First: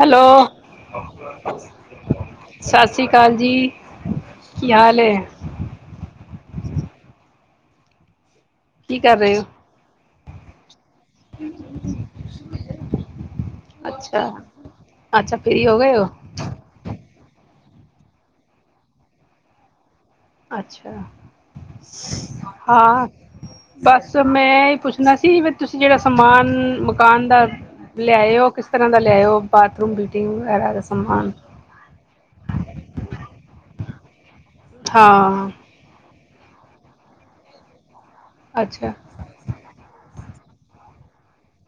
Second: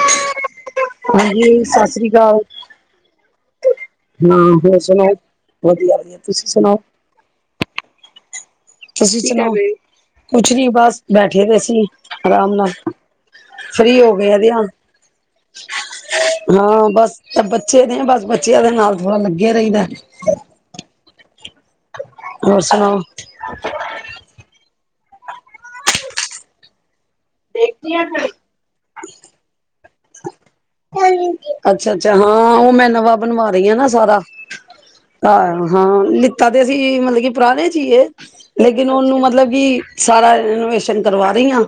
Hello ਹਾਂਜੀ ਸਤਿ ਸ੍ਰੀ ਅਕਾਲ ਸਤਿ ਸ੍ਰੀ ਅਕਾਲ ਜੀ ਹਾਂ ਕੀ ਹੋਰ ਹਾਲ ਹੈ ਸੁਣਾਓ ਵਧੀਆ ਤੁਸੀਂ ਸੁਣਾਓ ਕੀ ਕਰ ਤੁਸੀਂ ਰਹੇ ਹੋ ਸੁਣਾਓ ਕੁਛ ਨੀ ਬਸ ਬੈਠੇ ਦੇ ਸੀ ਆਰਾਮ ਨਾਲ ਫਰੀ ਹੋ ਅੱਛਾ ਗਏ ਦਿਆ ਅੱਛਾ ਫ੍ਰੀ ਹੋ ਗਏ ਹੋ ਹਾਂ ਬਸ ਬੱਚੇ ਨੇ ਬਸ ਬੱਚੇ ਦੇ ਨਾਲ ਥੋੜਾ ਲੱਗੇ ਰਹੀ ਦਾ ਹੈ ਅੱਛਾ ਹੋਰ ਸੁਣਾਓ ਹਾਂ ਬਸ ਮੈਂ ਪੁੱਛ ਸੁਣਾ ਸੀ ਵੀ ਤੁਸੀਂ ਜਿਹੜਾ ਸਮਾਨ ਦੁਕਾਨ ਦਾ ਲਿਆਇਓ ਕਿਸ ਤਰ੍ਹਾਂ ਦਾ ਲਿਆਇਓ ਬਾਥਰੂਮ ਵੀ [unintelligible] ਅੱਛਾ-ਅੱਛਾ ਹਾਂ ਉਹ ਮੈਂ ਨਵਾਂ ਬਣਵਾ ਰਹੀ ਹਾਂ ਨਾ। ਸਾਰਾ, ਹਾਂ ਹਾਂ-ਹਾਂ, ਲਿ ਕਦੇ ਅਸੀਂ ਮਤਲਬ ਕਿ ਪੁਰਾਣੇ ਸੀਏ। ਲੇਕਿਨ ਅੱਛਾ ਉਹਨੂੰ ਮਤਲਬ ਕਿ ਸਾਰਾ ਇਹਨੂੰ, ਕਰਵਾ ਰਹੀ ਹਾਂ।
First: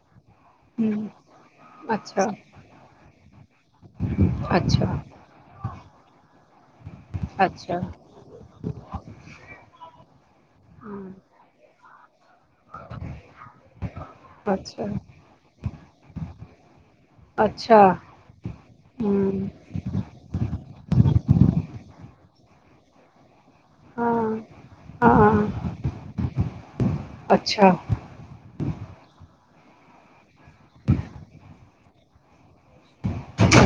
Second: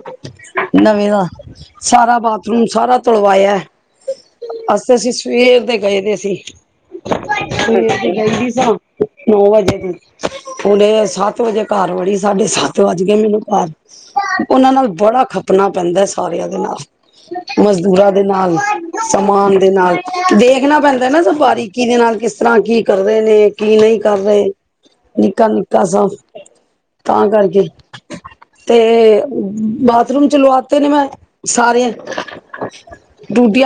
ਹਮ ਨਵੇਂ ਦਾ ਸਾਰਾ ਅੱਛਾ ਬਾਥਰੂਮ ਸਾਰਾ, ਤਲਵਾਇਆ, ਅੱਛਾ ਅਸੀਂ-ਅਸੀਂ ਸਵੇਰ ਦੇ ਗਏ ਤੇ ਸੀ, ਅੱਛਾ ਸਵੇਰ ਗਈ ਸਾਂ ਨੌ ਵਜੇ ਦੀ ਹੁਣ ਸੱਤ ਵਜੇ, ਘਰ ਵਾਲੀ, ਸਾਡੇ ਸੱਤ ਵੱਜ ਗਏ ਮੈਨੂੰ ਘਰ, ਉਹਨਾਂ ਅੱਛਾ ਨਾਲ ਬੜਾ ਖੱਪਣਾ ਪੈਂਦਾ ਸਾਰਿਆਂ ਦੇ ਨਾਲ ਅੱਛਾ ਮਜ਼ਦੂਰਾਂ ਦੇ ਨਾਲ ਹਮ ਸਮਾਨ ਦੇ ਨਾਲ ਦੇਖਣਾ ਪੈਂਦਾ ਨਾ ਸਫਾਰੀਕੀ ਦੇ ਨਾਲ ਕਿਸ ਤਰ੍ਹਾਂ ਤਾਂ ਕੀ ਕਰਦੇ ਨੇ, ਕੀ ਨਹੀਂ ਹਾਂ ਕਰ ਰਹੇ ਹਾਂ ਨਿੱਕਾ ਨਿੱਕਾ ਸ ਤਾਂ ਕਰਕੇ ਅੱਛਾ ਤੇ ਬਾਥਰੂਮ, ਚਲਵਾਤੇ ਨੇ ਮੈਂ ਸਾਰੇ,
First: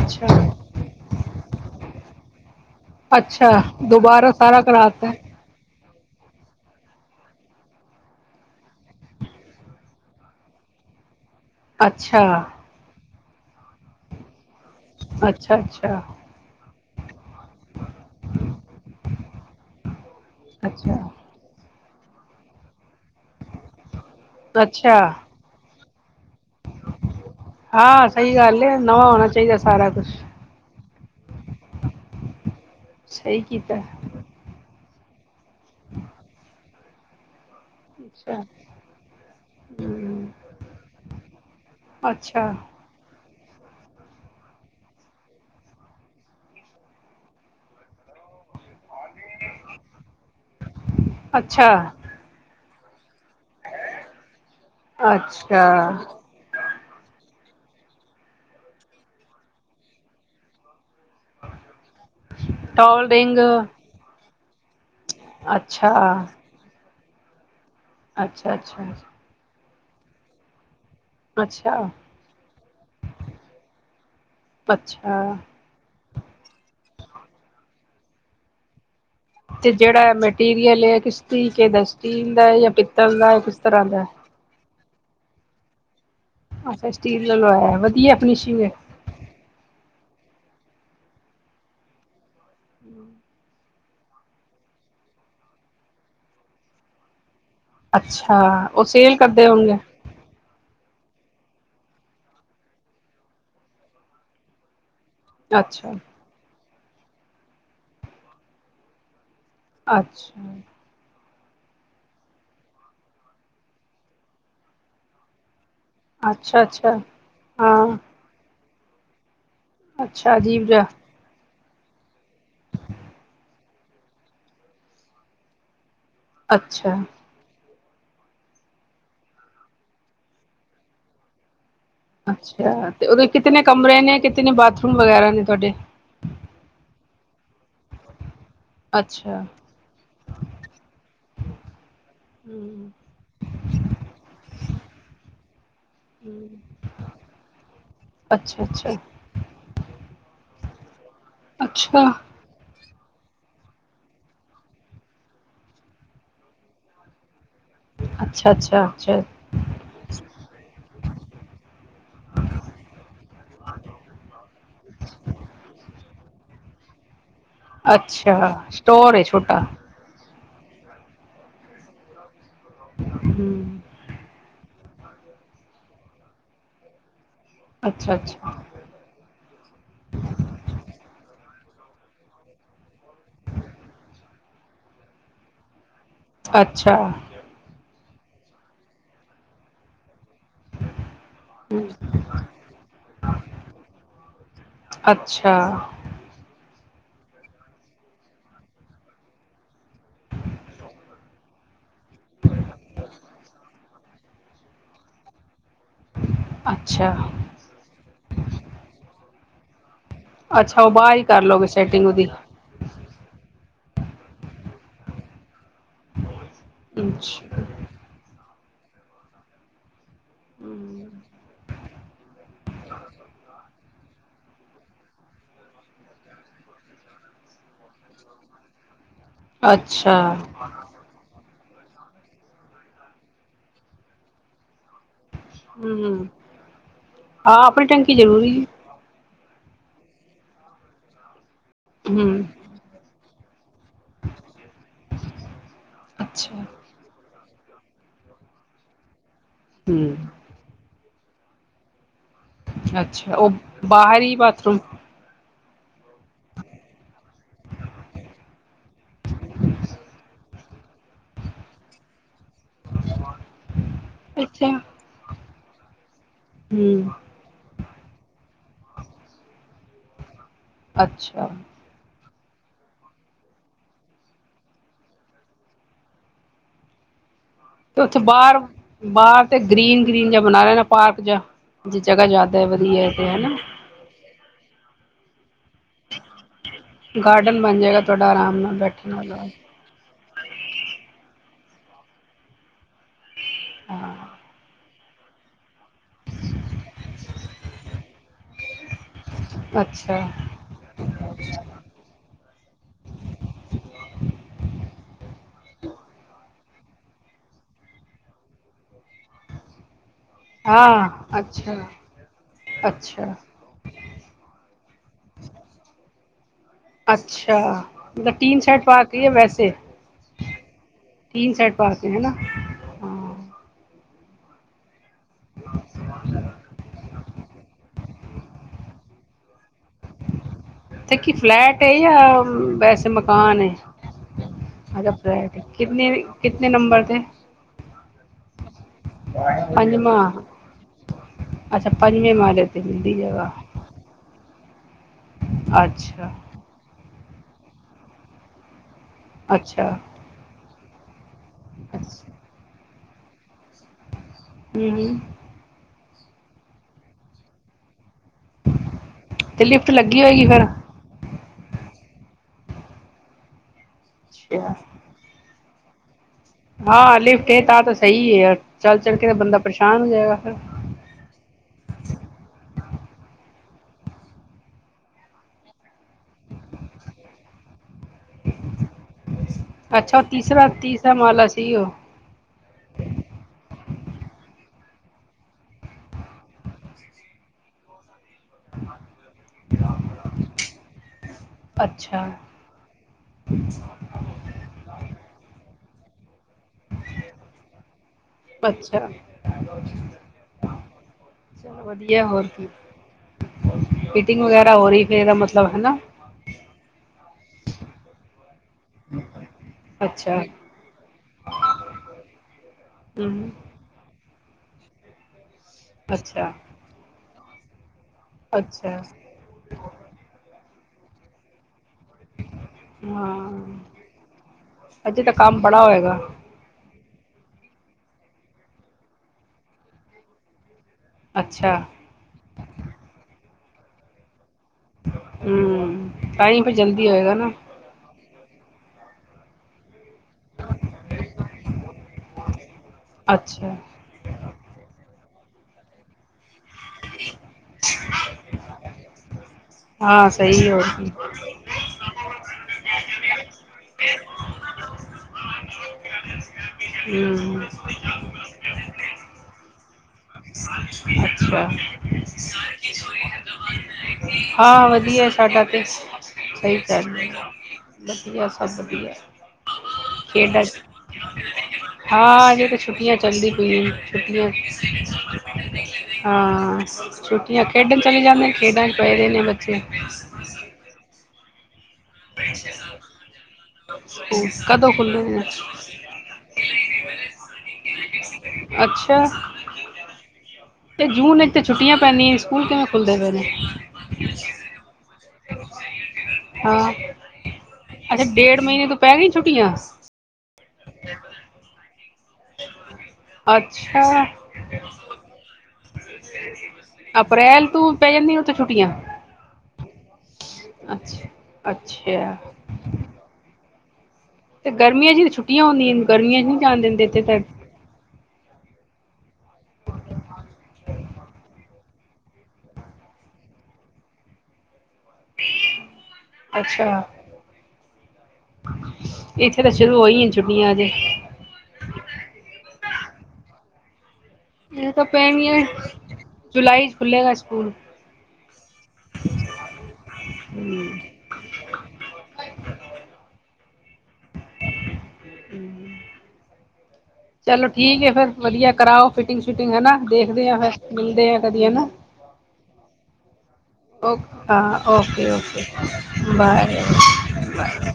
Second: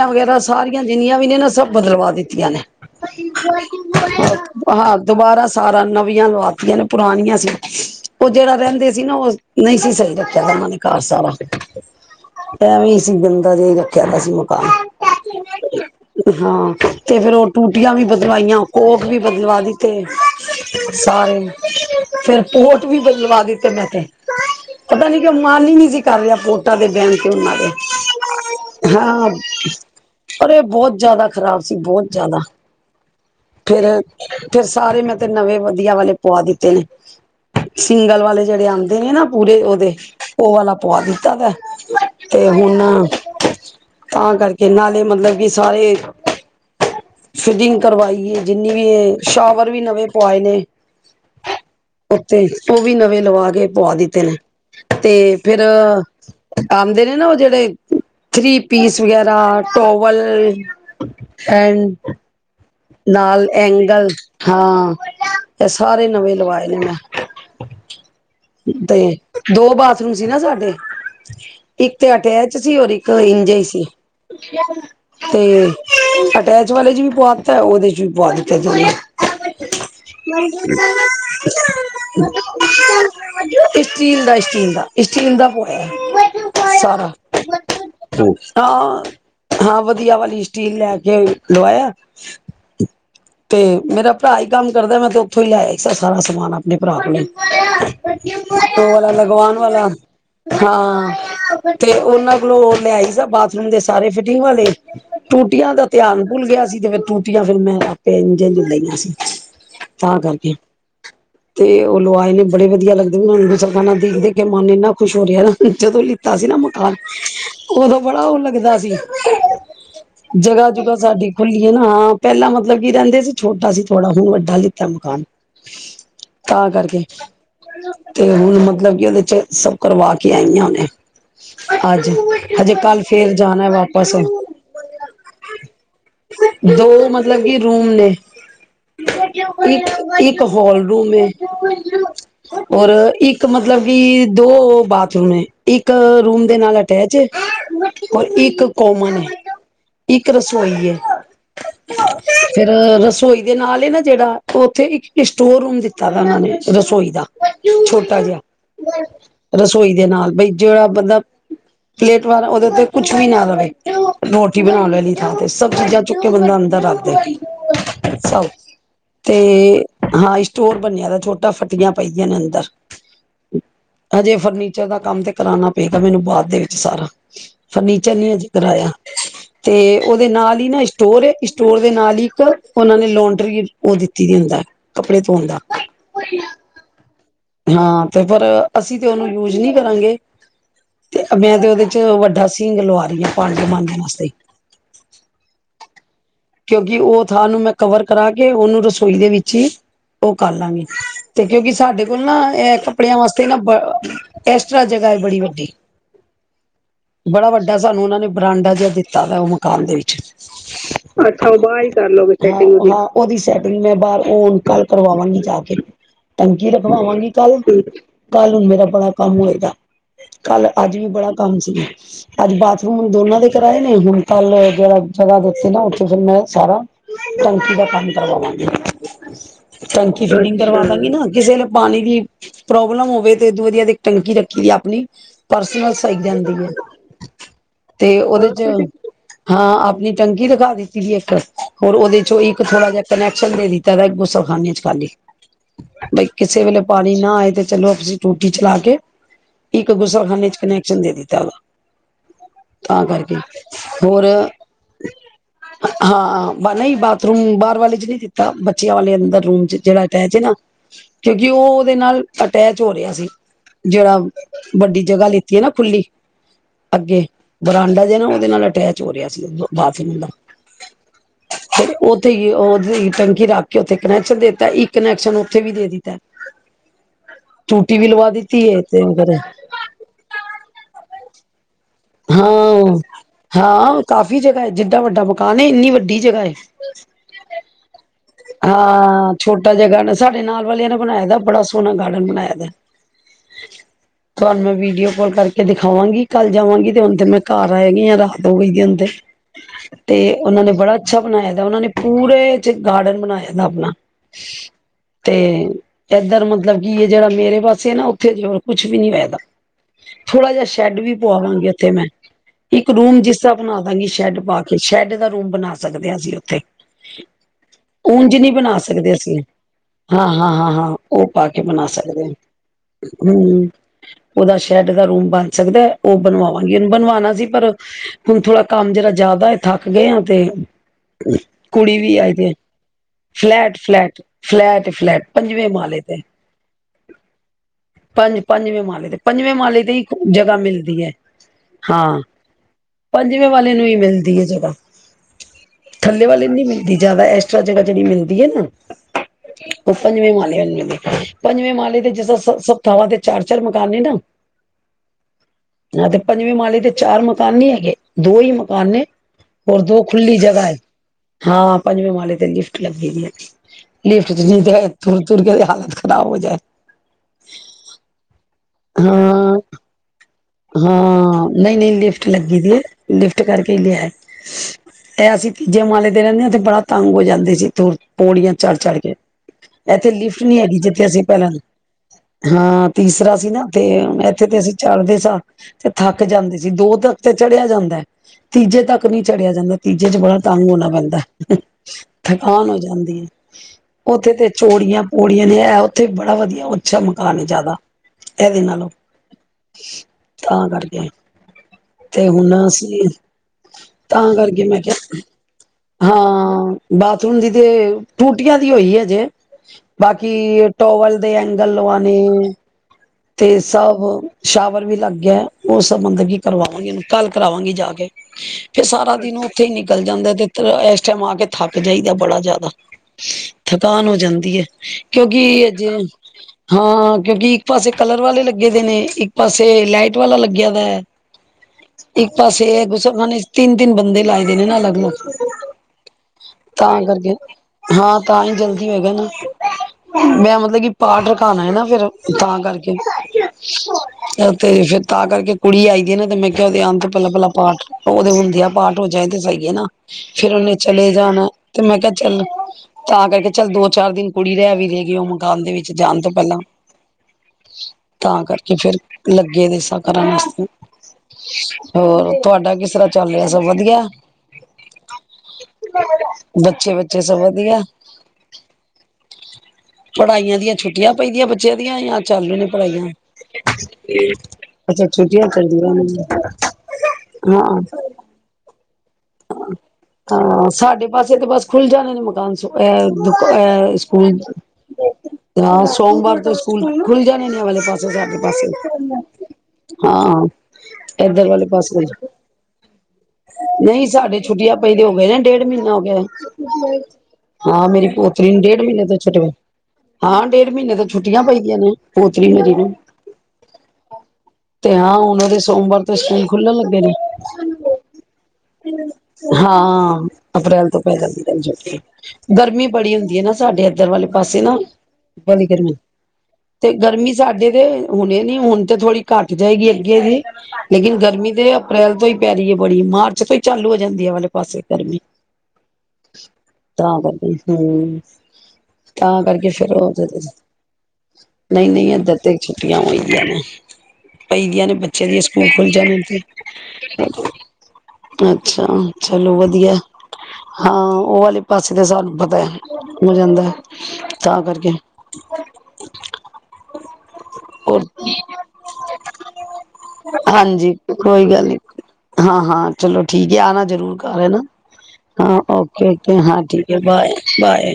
ਆਂ ਵਗੈਰਾ ਸਾਰੀਆਂ ਜਿੰਨੀਆਂ ਵੀ ਨੇ ਨਾ ਸਭ ਬਦਲਵਾ ਦਿੱਤੀਆਂ ਨੇ ਹਾਂ ਦੁਬਾਰਾ ਸਾਰਾ ਨ ਲਵਾਤੀਆਂ ਨੇ ਪੁਰਾਣੀਆਂ ਸੀ, ਉਹ ਜਿਹੜਾ ਰਹਿੰਦੇ ਸੀ ਨਾ ਉਹ ਨਹੀਂ ਸੀ ਸਹੀ ਰੱਖਿਆ ਉਹਨਾਂ ਨੇ ਘਰ ਸਾਰਾ, ਅੱਛਾ, ਅ ਬਦਾ ਜੇ ਰੱਖਿਆ ਦਾ ਸੀ। ਹਾਂ ਤੇ ਫੇਰ ਉਹ ਟੂਟੀਆਂ ਵੀ ਬਦਲਵਾਈਆਂ ਕੋਖ ਵੀ ਬਦਲਵਾ ਦਿੱਤੇ ਸਾਰੇ ਫਿਰ ਪ ਵੀ ਬਦਲਵਾ ਦਿੱਤੇ ਮੈਂ ਤੇ ਅੱਛਾ ਤਾਂ ਪਤਾ ਨ ਕਿ ਮਾਲੀ ਨ ਸੀ। ਕਰ ਰਿਹਾ ਪੋਟਾਂ ਦੇ ਬੈਣ ਤੇ ਮ ਹਾਂ ਸਹੀ ਗੱਲ ਹੈ ਦੇ ਨਵਾਂ ਹੋਣਾ ਹਾਂ। ਚਾਹੀਦਾ ਸਾਰਾ ਕੁਛ ਪਰ ਇਹ ਬਹੁਤ ਜ਼ਿਆਦਾ ਖ਼ਰਾਬ ਸੀ, ਬਹੁਤ ਜ਼ਿਆਦਾ ਸਹੀ ਕੀਤਾ ਫਿਰ, ਫਿਰ ਸਾਰੇ ਮੈਂ, ਫਿਰ ਨਵੇਂ ਵਧੀਆ ਵਾਲੇ ਪੁਆ ਦਿੱਤੇ ਨੇ, [inaudible] ਸਿੰਗਲ ਅੱਛਾ ਵਾਲੇ ਜਿਹੜੇ ਆਦੇ ਨੇ ਨਾ, ਪੂਰੇ ਉਹਦੇ ਹਮ, ਉਹ ਵਾਲਾ ਪੁਆ ਦਿੱਤਾ ਵਾ, ਅੱਛਾ ਤੇ ਹੁਣ [inaudible] ਤਾਂ ਕਰਕੇ ਨਾਲੇ ਮਤਲਬ ਕਿ ਸਾਰੇ ਫਿਟਿੰਗ ਕਰਵਾਈਏ, ਜਿੰਨੀ। ਵੀ ਸ਼ਾਵਰ ਵੀ, ਨਵੇਂ ਪੁਏ ਨੇ, ਅੱਛਾ ਉੱਥੇ ਉਹ ਵੀ ਨਵੇਂ। ਲਵਾ ਕੇ ਪਆ ਦਿੱਤੇ ਨੇ, ਤੇ ਫਿਰ ਅੱਛਾ ਆਂਦੇ ਨੇ ਨਾ ਉਹ ਜਿਹੜੇ ਥੀ ਪੀਸ ਵਗੈਰਾ, ਟੋਵਲ ਐਂਡ ਟੋਲ ਰਿੰਗ ਨਾਲ ਐਂਗਲ। ਹਾਂ। ਇਹ ਸਾਰੇ ਨਵੇਂ ਲਵਾਏ ਨੇ, ਮੈਂ। ਅੱਛਾ-ਅੱਛਾ। ਤੇ ਦੋ ਬਾਥਰੂਮ ਸੀ, ਨਾ ਸਾਡੇ। ਅੱਛਾ ਇੱਕ ਤੇ ਅਠਿਆ ਚ ਸੀ, ਔਰ ਇੱਕ ਇੰਝ ਹੀ ਸੀ ਅੱਛਾ ਤੇ। ਅਟੈਚ ਵਾਲੇ ਚ ਵੀ [inaudible] ਤਾਂ ਉਹਦੇ ਚ ਵੀ ਪਾ ਦਿੱਤੇ। ਤੇ ਜਿਹੜਾ ਮਟੀਰੀਅਲ ਹੈ, ਕਿਸ ਤਰੀਕੇ ਦਾ ਸਟੀਨ ਦਾ, ਜਾਂ ਪਿੱਤਲ ਦਾ ਹੈ, ਕਿਸ ਤਰ੍ਹਾਂ ਦਾ। ਸਟੀਲ ਸਟੀਲ ਦਾ ਸਟੀਲ ਦਾ ਹੈ ਅੱਛਾ ਸਾਰਾ ਸਟੀਲ ਦਾ ਲਵਾਇਆ ਵਧੀਆ ਫਿਨਿਸ਼ਿੰਗ ਹੈ ਹਾਂ, ਹਾਂ ਵਧੀਆ ਵਾਲੀ ਸਟੀਲ ਲੈ ਕੇ ਲਵਾਇਆ। ਤੇ, ਮੇਰਾ ਭਰਾ ਹੀ ਕੰਮ ਕਰਦਾ, ਮੈਂ ਤੇ ਉੱਥੋਂ ਹੀ ਲੇ ਆਈ ਸਾਂ, ਸਾਰਾ ਸਮਾਨ ਆਪਣੇ ਭਰਾ ਕੋਲੋਂ। ਅੱਛਾ ਉਹ ਵਾਲਾ ਸੇਲ ਕਰਦੇ ਲਗਵਾਨ ਹੋਣਗੇ ਵਾਲਾ ਹਾਂ ਤੇ ਉਹਨਾਂ ਕੋਲੋਂ, ਉਹ ਲਿਆਈ ਸਾਂ ਬਾਥਰੂਮ ਦੇ ਸਾਰੇ ਫਿਟਿੰਗ ਵਾਲੇ ਟੂਟੀਆਂ ਦਾ ਅੱਛਾ ਧਿਆਨ ਭੁੱਲ ਗਿਆ ਸੀ। ਜਿਵੇ ਤੁ ਫਿਰ ਮੈਂ, ਆਪੇ ਇੰਝ ਨੂੰ ਲਈਆਂ ਸੀ। ਤਾਂ ਕਰਕੇ। ਅੱਛਾ। ਤੇ ਉਹ ਲਵਾਏ ਨੇ ਬੜੇ ਵਧੀਆ ਲੱਗਦੇ ਉਹ ਨੂੰ ਮੁਸਲਮਾਨਾਂ ਨਾਲ ਦੇਖ -ਦੇਖ ਕੇ ਮਨ ਇੰਨਾ ਖੁਸ਼ ਹੋ ਰਿਹਾ। ਜਦੋਂ ਲਿੱਤਾ ਸੀ ਨਾ ਅੱਛਾ ਅੱਛਾ ਮਕਾਨ, ਹਾਂ ਉਦੋਂ ਬੜਾ ਉਹ ਲੱਗਦਾ ਸੀ। ਦੀ ਅੱਛਾ ਅਜੀਬ ਜਗ੍ਹਾ ਜਿਹਾ ਜੁਹਾ ਸਾਡੀ ਖੋਲਏ ਨਾ ਪਹਿਲਾਂ ਮਤਲਬ ਕੀ ਰਹਿੰਦੇ ਸੀ ਛੋਟਾ ਸੀ ਥੋੜ੍ਹਾ ਹੁਣ ਵੱਡਾ ਲਿੱਤਾ ਮਕਾਨ ਤਾਂ ਅੱਛਾ ਕਰਕੇ ਤੇ ਹੁਣ ਮਤਲਬ ਕਿ ਉਹਦੇ ਚ ਸਭ ਕਰਵਾ ਕੇ ਆਈਆਂ ਉਹਨੇ ਅੱਛਾ ਤੇ ਉਹਦੇ ਕਿਤੇਨੇ ਕਮਰੇ ਵਾਪਸ ਨੇ ਕਿਤੇਨੇ ਬਾਥਰੂਮ ਵਗੈਰਾ ਨੇ ਤੁਹਾਡੇ ਦੋ ਮਤਲਬ ਕਿ ਰੂਮ ਨੇ ਅੱਛਾ ਇੱਕ ਇੱਕ ਹੋਾਲ ਰੂਮ ਹੂੰ ਔਰ ਇੱਕ ਮਤਲਬ ਕਿ ਦੋ ਬਾਥਰੂਮ ਹੈ ਇੱਕ ਰੂਮ ਹੂੰ ਦੇ ਨਾਲ ਅਟੈਚ ਰ ਇੱਕ ਅੱਛਾ ਅੱਛਾ ਕਮਨ ਹੈ ਇੱਕ ਰਸੋ ਹੋਈਏ ਅੱਛਾ ਫੇਿਰ ਰਸੋਈ ਦੇ ਨਾਲ ਹੀ ਨਾ ਜਿਹੜਾ ਉੱਥੇ ਇੱਕ ਸਟੋਰ ਰੂਮ ਦਿੱਤਾ ਵਾ ਉਹਨਾਂ ਨੇ ਰਸੋਈ ਦਾ ਛੋਟਾ ਜਿਹਾ ਅੱਛਾ ਅੱਛਾ ਅੱਛਾ ਰਸੋਈ ਦੇ ਨਾਲ ਬਈ ਜਿਹੜਾ ਬੰਦਾ ਪਲੇਟ ਵ ਉਹਦੇ ਉੱਤੇ ਕੁਛ ਵੀ ਨਾ ਲਵੇ ਰੋਟੀ ਬਣਾ ਲੈੀ ਥਾਂ ਤੇ ਸਭ ਚੀਜ਼ਾਂ ਚੁੱਕੇ ਬੰਦਾ ਨੂੰ ਤੱਖ ਦੇ ਅੱਛਾ ਸਟੋਰ ਹੈ ਛੋਟਾ ਹਾਂ ਸਟੋਰ ਬਣਿਆ ਦਾ ਛੋਟਾ ਫੱਟੀਆਂ ਪਈਆਂ ਨੇ ਅੰਦਰ ਹਮ ਬੱਚੇ ਦਾ ਕੰਮ ਤੇ ਕਰਾਉਣਾ ਪਏਗਾ ਮੈਨੂੰ ਬਾਅਦ ਦੇ ਵਿੱਚ ਸਾਰਾ ਫਰਨੀਚਰ ਅੱਛਾ ਨਜ ਅੱਛਾ ਕਰਇਆ ਤੇ ਉਹਦੇ ਨਾਲ ਹੀ ਨਾ ਸਟੋਰ ਸਟੋਰ ਦੇ ਨਾਲ ਹੀ ਇੱਕ ਉਹਨਾਂ ਨੇ ਲੋਂਡਰੀ ਉਹ ਦਿੱਤੀ ਹੁੰਦਾ ਕੱਪੜੇ ਧੋਣ ਦਾ ਅੱਛਾ ਹਾਂ ਤੇ ਪਰ ਅਸੀਂ ਤਾਂ ਉਹਨੂੰ ਯੂਜ ਨਹੀਂ ਕਰਾਂਗੇ ਤੇ ਮੈਂ ਤੇ ਉਹਦੇ ਚ ਵੱਡਾ ਸਿੰਗ ਲਵਾ ਰਹੀ ਹਾਂ ਪਾਂਡੇ ਮਾਂਜਣ ਵਾਸਤੇ ਅੱਛਾ ਕਿਉਂਕਿ ਉਹ ਥਾਂ ਨੂੰ ਮੈਂ ਕਵਰ ਕਰਾ ਕੇ ਉਹਨੂੰ ਰਸੋਈ ਦੇ ਵਿੱਚ ਹੀ ਉਹ ਕਰ ਲਾਂਗੀ ਤੇ ਕਿਉਂਕਿ ਸਾਡੇ ਕੋਲ ਨਾ ਇਹ ਕੱਪੜਿਆਂ ਵਾਸਤੇ ਨਾ ਬ ਐਕਸਟਰਾ ਜਗ੍ਹਾ ਹੈ ਬੜੀ ਵੱਡੀ ਅੱਛਾ ਬੜਾ ਵੱਡਾ ਸਾਨੂੰ ਉਹਨਾਂ ਨੇ ਬਰਾਂਡਾ ਜਿਹਾ ਦਿੱਤਾ ਵ ਉਹ ਕਦੇ ਅੱਛਾ ਉਹ ਬਾਹਰ ਕਰ ਇਕੱਠਾ ਲਓਗੇ ਬਾਹਰ ਹੀ ਸੈਟਿੰਗ ਉਹਦੀ ਕਰਲਓਗੇ ਕਟਿੰਗ ਮੈਂ ਬਾਹਰ ਹੁਣ ਕੱਲ ਕਰਵਾਵਾਂਗੀ ਜਾ ਕੇ ਟੰਕੀ ਰਖਵਾਵਾਂਗੀ ਅੱਛਾ ਕੱਲ ਕੱਲ ਹੁਣ ਮ ਬੜਾ ਕੰਮ ਹੋਏਦਾ ਕੱਲ ਅੱਜ ਵੀ ਬੜਾ ਕੰਮ ਸੀਗਾ ਅੱਜ ਬਾਥਰੂਮ ਦੋਨਾਂ ਦੇ ਕਿਰਾਏ ਨਹੀਂ ਹਿੰਮਕਾਲ ਜ ਜਗ੍ਹਾ ਦਿੱਤੀ ਨਾ ਫਿਰ ਮੈਂ ਸਾਰਾ ਧਮਕੀ ਦਾ ਕੰਮ ਕਰਵਾਵਾਂਗੀ ਟੈਂਕੀ ਅੱਛਾ ਫੀਡਿੰਗ ਕਰਵਾ ਦਾਂਗੀ ਨਾ ਕਿਸੇ ਨੇ ਪਾਣੀ ਦੀ ਪ੍ਰੋਬਲਮ ਹੋਵੇ ਤੇ ਵਧੀਆ ਦੀ ਇੱਕ ਟੰਕੀ ਰੱਖੀ ਦੀ ਆਪਣੀ ਪਰਸਨਲ ਸਹੀ ਹੂੰ, ਜਾਂਦੀ ਹੈ ਹਾਂ ਆਪਣੀ ਟੈਂਕੀ ਤੇ ਉਹਦੇ ਜ਼ਰੂਰੀ ਏ। ਚ ਹਾਂ ਆਪਣੀ ਟੰਕੀ ਦਿਖਾ ਦਿੱਤੀ ਕਿ ਇੱਕ ਹੋਰ ਉਹਦੇ ਚੋਂ ਹੂੰ। ਇੱਕ ਥੋੜਾ ਜਿਹਾ ਕਨੈਕਟ ਚੱਲੇ ਦੀ ਤੇਦਾ ਇੱਕ ਗੁੱਸਾ ਖਾੀ ਚ ਖਾਲੀ ਬਈ ਅੱਛਾ। ਕਿਸੇ ਵੇਲੇ ਪਾਣੀ ਨਾ ਆਏ ਤੇ ਚਲੋ ਅਂ ਟੂਟੀ ਚਲਾ ਕੇ ਇੱਕ ਹੂੰ, ਗੁੱਸਾਖਾਨੇ ਚ ਕਨੈਕਸ਼ਨ ਦੇ ਦਿੱਤੀ ਚੱਲ ਅੱਛਾ ਉਹ ਬਾਹਰ ਹੀ ਬਾਥਰੂਮ ਹਾਂ ਨਹੀਂ ਬਾਥਰੂਮ ਬਾਹਰ ਵਾਲੇ ਚ ਨਹੀਂ ਦਿੱਤਾ ਬੱਚਿਆਂ ਵਾਲੇ ਅੰਦਰ ਰੂਮ ਚ ਜਿਹੜਾ ਅਟੈਚ ਹੈ ਨਾ ਕਿਉਂਕਿ ਉਹ ਉਹਦੇ ਨਾਲ ਅਟੈਚ ਹੋ ਰਿਹਾ ਸੀ ਜਿਹੜਾ ਅੱਛਾ। ਵੱਡੀ ਜਗ੍ਹਾ ਲਿ ਦੀਏ ਨਾ ਫੁੱਲੀ ਹੂੰ, ਅੱਗੇ ਬਰਾਂਡਾ [unintelligible] ਦੇ ਨਾਲ ਅਟੈਚ ਹੋ ਰਿਹਾ ਸੀ ਉਦੋਂ ਹਾਜ਼ਨ ਅੱਛਾ ਉਥੇ ਉਹ ਟੈਂਕੀ ਰੱਖ ਕੇ ਉੱਥੇ ਕਨੈਕਸ਼ਨ ਦੇ ਦਿੱਤਾ ਇੱਕ ਕਨੈਕਸ਼ਨ ਉੱਥੇ ਵੀ ਦੇ ਦਿੱਤਾ ਟੂਟੀ ਤੇ ਵੀ ਉੱਥੇ ਲਵਾ ਬਾਹਰ ਦਿੱਤੀ ਹੈ ਤੇ ਫਿਰ ਬਾਹਰ ਤੇ ਗ੍ਰੀਨ ਗ੍ਰੀਨ ਜਾ ਬਣਾ ਰਹੇ ਨੇ ਪਾਰਕ ਜਾ ਜੇ ਜਗ੍ਹਾ ਜ਼ਿਆਦਾ ਹਾਂ ਵਧੀਆ ਹੈ ਤੇ ਹਨਾ। ਹਾਂ ਕਫ ਵੀ ਜ੍ਹਾ ਜਿੱਦਾਂ ਵੱਡਾ ਕਾਹ ਨੇ ਇੰਨੀ ਵੱਡੀ ਜਗ੍ਹਾ ਗਾਰਡਨ ਬਣ ਜਾਏਗਾ ਤੁਹਾਡਾ ਆਰਾਮ ਨਾਲ ਬੈਠਣ ਹਾਂ ਵਾਲਾ। ਛੋਟਾ ਜਗ੍ਹਾ ਨੇ ਸਾਡੇ ਨਾਲ ਵਾਲੀਆਂ ਨੇ ਬਣਾਏ ਦਾ ਬੜਾ ਸੋਹਣਾ ਗਾਰਡਨ ਬਣਾਇਆ ਦਾ ਹਾਂ, ਤੁਹਾਨੂੰ ਮੈਂ ਵੀਡੀਓ ਲ ਕਰਕੇ ਕੇ ਦਿਖਾਵਾਂਗੀ ਕੱਲ ਜਾਵਾਂਗੀ ਤੇ ਹ ਤੇ ਮੈਂ ਘਰ ਆਏਗੀ ਹ ਰਾਤ ਹੋ ਗਈ ਹ ਤੇ ਤੇ ਅੱਛਾ ਉਹਨਾਂ ਨੇ ਬੜਾ ਅੱਛਾ ਬਣਾਇਆ ਦਾ ਉਹਨਾਂ ਨੇ ਪੂਰੇ ਡਨ ਬਣਾਇਆ ਦਾ ਆਪਣਾ ਤੇ ਇਏਧਰ ਮਤਲਬ ਕਿ ਇਹ ਜਿਹੜਾ ਮੇਰੇ ਪਾਸੇ ਨਾ ਉੱਥੇਰ ਕੁਛ ਵੀ ਨੀ ਹੈਦਾ ਥੋੜ੍ਹਾ ਜਿਹਾ ਸ਼ੈੱਡ ਵੀ ਹਾਂ, ਪਵਾਵਾਂਗੇ ਅੱਛਾ, ਉੱਥੇ ਮੈਂ ਇੱਕ ਰੂਮ ਅੱਛਾ। ਜਿਸ ਤਰ੍ਹਾਂ ਬਣਾ ਦਾਂਗੀ ਸ਼ੈੱਡ ਪਾ ਕੇ ਸ਼ੈੱਡ ਦਾ ਰੂਮ ਬਣਾ ਸਕਦੇ ਹਾਂ ਅਸੀਂ ਠੀਕ ਅੱਛਾ ਉਂਝ ਮਤਲਬ ਨਹੀਂੀ ਟੀਨ ਬਣਾ ਸੈਟ ਸਕਦੇ ਪਾਰਕ ਹੀ ਹੈ ਅਸੀਂ ਵੈਸੇ, ਹਾਂ ਹਾਂ ਹਾਂ ਹਾਂ ਉਹ ਪਾ ਟੀਨ ਕੇ ਸੈਟ ਬਣਾ ਪਾਰਕ ਹੈ ਸਕਦੇ ਹ ਹਨਾ। ਹਾਂ। ਹਮ ਉਹਦਾ ਸ਼ੈਡ ਦਾ ਰੂਮ ਬਣ ਸਕਦਾ ਉਹ ਬਣਵਾਵਾਂਗੀ ਹ ਬਣਵਾਣਾ ਸੀ ਪਰ ਹੁਣ ਥੋੜਾ ਕੰਮ ਜਿਹੜਾ ਜ਼ਿਆਦਾ ਥੱਕ ਗਏ ਹਾਂ ਤੇ ਥ ਕਿ ਫਲਾਟ ਯ ਫਲੈਟ-ਫਲੈਟ-ਫਲੈਟ-ਫਲੈਟ, ਪੰਜਵੇਂ ਮਲੇ ਤੇ ਪੰਜ ਪੰਜਵੇਂ ਮਾਲੇ ਤੇ ਪੰਜਵੇਂ ਮਾਲੇ ਤੇ ਹੀ ਜਗ੍ਹਾ ਮਿਲਦੀ ਹੈ ਹਾਂ ਪੰਜਵੇਂ ਵਾਲੇ ਨੂੰ ਹੀ ਮਿਲਦੀ ਹੈ ਜਗ੍ਹਾ ਥੱਲੇ ਵਾਲੇ ਨੁੰ ਨੀ ਮਿਲਦੀ। ਜਿਆਦਾ ਐਸ, ਆ ਜਗ੍ਹਾ ਜਿਹੜੀ ਮਿਲਦੀ ਹੈ ਨਾ, ਉਹ ਪੰਜਵੇਂ ਮਾਲੇ ਦੇ, ਹਾਂ, ਪੰਜਵੇਂ ਮਾਲੇ ਤੇ ਜਿਸ ਸਭ, ਥਾਵਾਂ ਦੇ ਚਾਰ-ਚਾਰ ਮਕਾਨ ਨੇ ਨਾ ਹੂੰ-ਹੂੰ, ਹਾਂ ਤੇ ਪੰਜਵੀਂ ਮਾਲੇ ਤੇ ਚਾਰ ਮਕਾਨ ਨੀ ਹੈਗੇ। ਦੋ ਹੀ ਮਕਾਨ ਨੇ ਔਰ ਦੋ ਖੁੱਲੀ ਜਗ੍ਹਾ ਹੈ ਹਾਂ। ਪੰਜਵੇ ਮਾਲੇ, ਲਿਫਟ ਲੱਗੀ ਹੋਈ ਐ। ਲਿਫਟੀ ਤ ਤੁਰਦਾ ਹਾਲਤ ਖਰਾਬ ਹੋ ਜਾਏ ਹਾਂ ਲਿਫਟ ਹੈ ਤਾਂ ਤੇ ਸਹੀ ਹੈ ਯਾਰ ਚੱਲ ਚੜ੍ਹ ਕੇ ਤਾਂ ਹਾਂ ਬੰਦਾ ਪਰੇਸ਼ਾਨ ਹੋ ਜਾਏ। ਹਾਂ ਨਹੀਂ-ਨਹੀਂ ਲਿਫਟ ਲੱਗੀ ਦੀ ਹੈ। ਲਿਫਟ ਕਰਕੇ ਲਿਆਏ ਇਹ ਅਸੀਂ ਤੀਜੇ ਮਾਲੇ ਦੇ ਰਹਿੰਦੇ ਹਾਂ ਤੇ ਬੜਾ ਤੰਗ ਹੋ ਜਾਂਦੇ ਸੀ ਤੁਰ ਪੌੜੀਆਂ ਚੜ-ਚੜ ਕੇ ਇੱਥੇ ਲਿਫਟ ਨੀ ਹੈਗੀ ਜਿੱਥੇ ਅਸੀਂ ਪਹਿਲਾਂ ਸੀ ਉਹ ਹਾਂ ਤੀਸਰਾ ਸੀ ਨਾ ਉਥੇ ਇੱਥੇ ਤੇ ਅਸੀਂ ਚੱਲਦੇ ਸਾਂ, ਤੇ ਥੱਕ ਜਾਂਦੇ ਸੀ, ਦੋ ਤੱਕ ਤੇ ਚੜਿਆ ਜਾਂਦਾ। ਤੀਜੇ ਤੱਕ ਨੀ ਚੜਿਆ ਜਾਂਦਾ ਤੀਜੇ ਚ ਬੜਾ ਤੰਗ ਹੋਣਾ ਪੈਂਦਾ ਅੱਛਾ ਥਕਾਨ ਹੋ ਜਾਂਦੀ ਹੈ, ਉੱਥੇ ਤੇ ਚੋੜੀਆਂ ਪੋੜੀਆਂ ਨੇ ਹੈ। ਉਥ ਬੜਾ ਵਧੀਆ, ਅੱਛਾ ਮਕਾਨ ਜ਼ਿਆਦਾ ਇਹਦੇ ਨਾਲੋਂ, ਅੱਛਾ ਤਾਂ ਕਰਕੇ ਚਲੋ ਵਧੀਆ ਤੇ ਹੋਰ ਹੁਣ ਕੀ ਅਸੀਂ ਤਾਂ ਮੀਟਿੰਗ ਕਰਕੇ ਵਗੈਰਾ ਮੈਂ ਹੋ ਰਹੀ ਫਿਰ ਕਿਹਾ ਇਹਦਾ ਮਤਲਬ ਹੈ ਨਾ ਹਾਂ ਬਾਥਰੂਮ ਹੁੰਦੀ ਤੇ ਟੂਟੀਆਂ ਦੀ, ਹੋਈ ਹੈ ਜੇ ਅੱਛਾ ਬਾਕੀ ਟੋਵਲ ਦੇ ਐਂਗਲ ਲਵਾਣੇ, ਹਮ ਤੇ ਸਭ, ਸ਼ਾਵਰ ਵੀ ਲੱਗ ਗਿਆ। ਉਹ ਸਭ ਅੰਦਰ ਹੀ ਅੱਛਾ ਕਰਵਾਮਾਗੇ ਕੱਲ, ਕਰਾਵਾਂਗੀ ਜਾ ਕੇ, ਫੇਰ ਅੱਛਾ ਸਾਰਾ ਦਿਨ ਉੱਥੇ ਹੀ ਨਿਕਲ ਜਾਂਦਾ ਤੇ, ਇਸ ਟਾਈਮ ਆਕੇ ਥਕ ਥੱਕ ਜਾਈ ਦਾ ਬੜਾ ਜ਼ਿਆਦਾ ਹਾਂ ਥਕਾਨ ਹੋ ਜਾਂਦੀ ਹੈ ਅਜੇ ਤਾਂ ਕਿਉਂਕਿ ਕੰਮ ਬੜਾ ਅਜੇ ਹੋਏਗਾ ਹਾਂ। ਕਿਉਂਕਿ ਬੱਸ ਇੱਕ ਪਾਸੇ ਕਲਰ ਵਾਲੇ ਲੱਗੇ ਦੇ ਨੇ। ਇੱਕ ਪਾਸੇ ਲਾਈਟ ਵਾਲਾ ਲੱਗਿਆ ਦਾ ਹੈ। ਅੱਛਾ ਇੱਕ ਪਾਸੇ ਇਹ ਗੁਸਲਖਾਨੇ ਚ ਤਿੰਨ-ਤਿੰਨ ਬੰਦੇ ਲਾਏ। ਨਾ ਅਲੱਗ-ਅਲੱਗ ਹੂੰ ਟਾਈਮ ਫਿਰ ਤਾਂ ਜਲਦੀ ਕਰਕੇ ਹੋਏਗਾ ਨਾ ਹਾਂ। ਤਾਂ ਹੀ ਜਲਦੀ ਹੋਗਾ ਨਾ। ਮੈਂ ਮਤਲਬ ਕਿ ਪਾਠ ਰਖਾਉਣਾ ਹੈ ਨਾ ਫਿਰ। ਤਾਂ ਕਰਕੇ ਅੱਛਾ ਤੇ ਫੇਰ, ਤਾਂ ਕਰਕੇ ਕੁੜੀ ਆਈਦੀ ਹੈ ਨਾ ਤੇ ਮੈਂ ਉਹਦੇ ਆਉਣ ਤੋਂ ਪਹਿਲਾਂ-ਪਹਿਲਾਂ ਪਾਠ, ਉਹਦੇ ਹੁੰਦੇ ਆ ਪਾਠ ਹੋ ਜਾਏ ਤੇ ਸਹੀ। ਨਾ ਹਾਂ ਫਿਰ ਸਹੀ ਉਹਨੇ ਹੋਰ ਚਲੇ ਕੀ ਜਾਣਾ। ਤੇ ਮੈਂ ਕਿਹਾ ਚੱਲ ਤਾਂ ਕਰਕੇ ਚੱਲ ਦੋ, ਚਾਰ ਦਿਨ ਕੁੜੀ ਰਹਿ ਵੀ ਲੇਗੀ ਉਹ ਮਕਾਨ ਦੇ ਵਿੱਚ ਜਾਣ ਤੋਂ ਪਹਿਲਾਂ। ਹੂੰ ਤਾਂ ਕਰਕੇ ਫਿਰ ਲੱਗੇ ਦੇ ਸਕਰਾਨ ਅੱਛਾ ਤੁਹਾਡਾ ਕਿਸ ਤਰ੍ਹਾਂ ਚੱਲ ਰਿਹਾ ਸਭ ਵਧੀਆ ਹਾਂ, ਵਾਦੀਆਂ ਸਾਡਾ ਤੇ। ਸਹੀ ਬੱਚੇ ਚੱਲ ਬੱਚੇ ਸਭ ਵਧੀਆ ਵਾਦੀਆਂ ਸਬ ਵਾਦੀਆਂ। ਪੜ੍ਹਾਈਆਂ ਦੀਆਂ ਛੁੱਟੀਆਂ ਪੈਂਦੀਆਂ ਬੱਚਿਆਂ ਦੀਆਂ ਜਾਂ ਹਾਂ ਚਾਲੂ ਅਜੇ ਨੇ ਤਾਂ ਪੜ੍ਹਾਈਆਂ ਛੁੱਟੀਆਂ ਚੱਲਦੀ ਪਈ ਛੁੱਟੀਆਂ ਅੱਛਾ ਛੁੱਟੀਆਂ। ਚੱਲਦੀਆਂ ਨੇ ਹਾਂ ਛੁੱਟੀਆਂ ਹਾਂ ਖੇਡਣ ਚਲੇ ਜਾਂਦੇ ਨੇ ਖੇਡਣ [unintelligible] ਪਏ ਦੇ ਨੇ ਬੱਚੇ। ਹਾਂ ਸਾਡੇ ਪਾਸੇ ਤੇ ਬਸ ਖੁੱਲ ਜਾਣੇ ਨੇ ਮਕਾਨ ਹ ਦੁਹ ਸਕੂਲ ਕਦੋਂ ਖੁੱਲ੍ਹਦੇ ਨੇ ਤਾਂ ਸੋਮਵਾਰ ਤੋਂ ਸਕੂਲ ਖੁੱਲ ਜਾਣੇ ਨੇ ਇਹ ਵਾਲੇ ਪਾਸੇ ਅੱਜ ਅੱਛਾ ਹਾਂ। ਤੇ ਜੂਨ ਇੱਧਰ ਵਿੱਚ ਤੇ ਵਾਲੇ ਛੁੱਟੀਆਂ ਪਾਸੇ ਪੈਂਦੀ ਹ, ਸਕੂਲ ਕਿਵੇਂ ਖੁੱਲਦੇ ਪਏ ਨਹੀਂ ਨੇ। ਸਾਡੇ ਛੁੱਟੀਆਂ ਪੈਂਆਂ ਹੋ ਗਏ ਡੇਢ ਮਹੀਨਾ ਹੋ ਗਿਆ ਹਾਂ ਐ। ਹਾਂ, ਮੇਰੀ ਪੋਤਰੀ ਨੂੰ ਡੇਢ ਮਹੀਨੇ ਤੋਂ ਛੁੱਟੀਆਂ ਹਾਂ। ਡੇਢ ਮਹੀਨੇ ਤੋਂ ਛੁੱਟੀਆਂ ਪਈ ਦੀਆਂ ਨੇ। ਪੋਤਰੀ ਮੇਰੀ ਨੂੰ ਅੱਛਾ ਤੇ ਹਾਂ ਹੁਣ ਉਹਦੇ ਸੋਮਵਾਰ ਤੋਂ ਸਕੂਲ ਖੁੱਲਣ ਲੱਗੇ ਨੇ ਅਪ੍ਰੈਲ ਤੋਂ ਪੈ ਜਾਂਦੀ ਆਂ ਉੱਥੇ ਛੁੱਟੀ [inaudible] ਹਾਂ। ਅਪ੍ਰੈਲ ਤੋਂ ਅੱਛਾ ਪੈਦਲ ਨ ਚੁੱਕ ਅੱਛਾ ਗਰਮੀ ਬੜੀ ਹੁੰਦੀ ਐ ਨਾ ਸਾਡੇ ਇੱਧਰ ਵਾਲੇ ਪਾਸੇ ਤੇ ਨਾ ਗਰਮੀਆਂ ਚ ਤਾਂ ਛੁੱਟੀਆਂ ਬਾਹਲੀ ਹੁੰਦੀਆਂ ਗਰਮੀ ਨੇ, ਗਰਮੀਆਂ ਚ ਨਹੀਂ ਜਾਣ ਤੇ ਦਿੰਦੇ ਇੱਥੇ ਗਰਮੀ ਤਾਂ ਸਾਡੇ ਤੇ ਹੁਣੇ ਨਹੀਂ ਹੁਣ ਤੇ ਥੋੜੀ ਘੱਟ ਜਾਏਗੀ ਅੱਗੇ ਜੇ ਲੇਕਿਨ ਗਰਮੀ ਤੇ ਅਪ੍ਰੈਲ ਤੋਂ ਹੀ ਪੈ ਰਹੀ ਐ ਬੜੀ ਮਾਰ ਚ ਈ ਚਾਲੂ ਹੋ ਜਾਂਦੀ ਇਹ ਵਾਲੇ ਪਾਸੇ। ਗਰਮੀ, ਅੱਛਾ ਤਾਂ ਕਰਕੇ। ਹੂੰ। ਤਾਂ ਇੱਥੇ ਕਰਕੇ ਫੇਰ ਸ਼ੁਰੂ ਉਹ ਹੋਈਆਂ ਛੁੱਟੀਆਂ ਅਜੇ ਨਹੀਂ-ਨਹੀਂ ਇੱਧਰ ਤੇ ਛੁੱਟੀਆਂ ਹੋਈ ਦੀਆਂ ਨੇ। ਪਈ ਦੀਆਂ ਇਹ ਨੇ ਤਾਂ ਬੱਚਿਆਂ ਦੀਆਂ ਪੈਣੀਆਂ ਸਕੂਲ ਖੁੱਲ ਜਾਣੇ ਤੇ ਜੁਲਾਈ ਚ ਖੁੱਲੇਗਾ ਸਕੂਲ ਅੱਛਾ ਚਲੋ ਵਧੀਆ। ਹਾਂ ਉਹ ਵਾਲੇ ਪਾਸੇ ਤਾਂ ਸਾਨੂੰ ਪਤਾ ਐ ਹੋ ਜਾਂਦਾ। ਤਾਂ ਕਰਕੇ ਚਲੋ ਠੀਕ ਹੋਰ ਐ ਫਿਰ ਵਧੀਆ ਕਰਾਓ ਫਿਟਿੰਗ ਸ਼ੁਟਿੰਗ ਹਨਾਂ। ਦੇਖਦੇ ਆ ਫਿਰ ਹਾਂਜੀ ਮਿਲਦੇ ਆ ਕੋਈ ਕਦੀ ਗੱਲ ਨੀ ਹਨਾਂ। ਹਾਂ ਹਾਂ ਚਲੋ ਠੀਕ ਏ ਆਣਾ ਜ਼ਰੂਰ ਘਰ ਹੈਨਾ। ਹਾਂ, ਓਕੇ ਓਕੇ ਹਾਂ ਬਾਏ ਠੀਕ ਐ ਬਾਏ ਬਾਏ।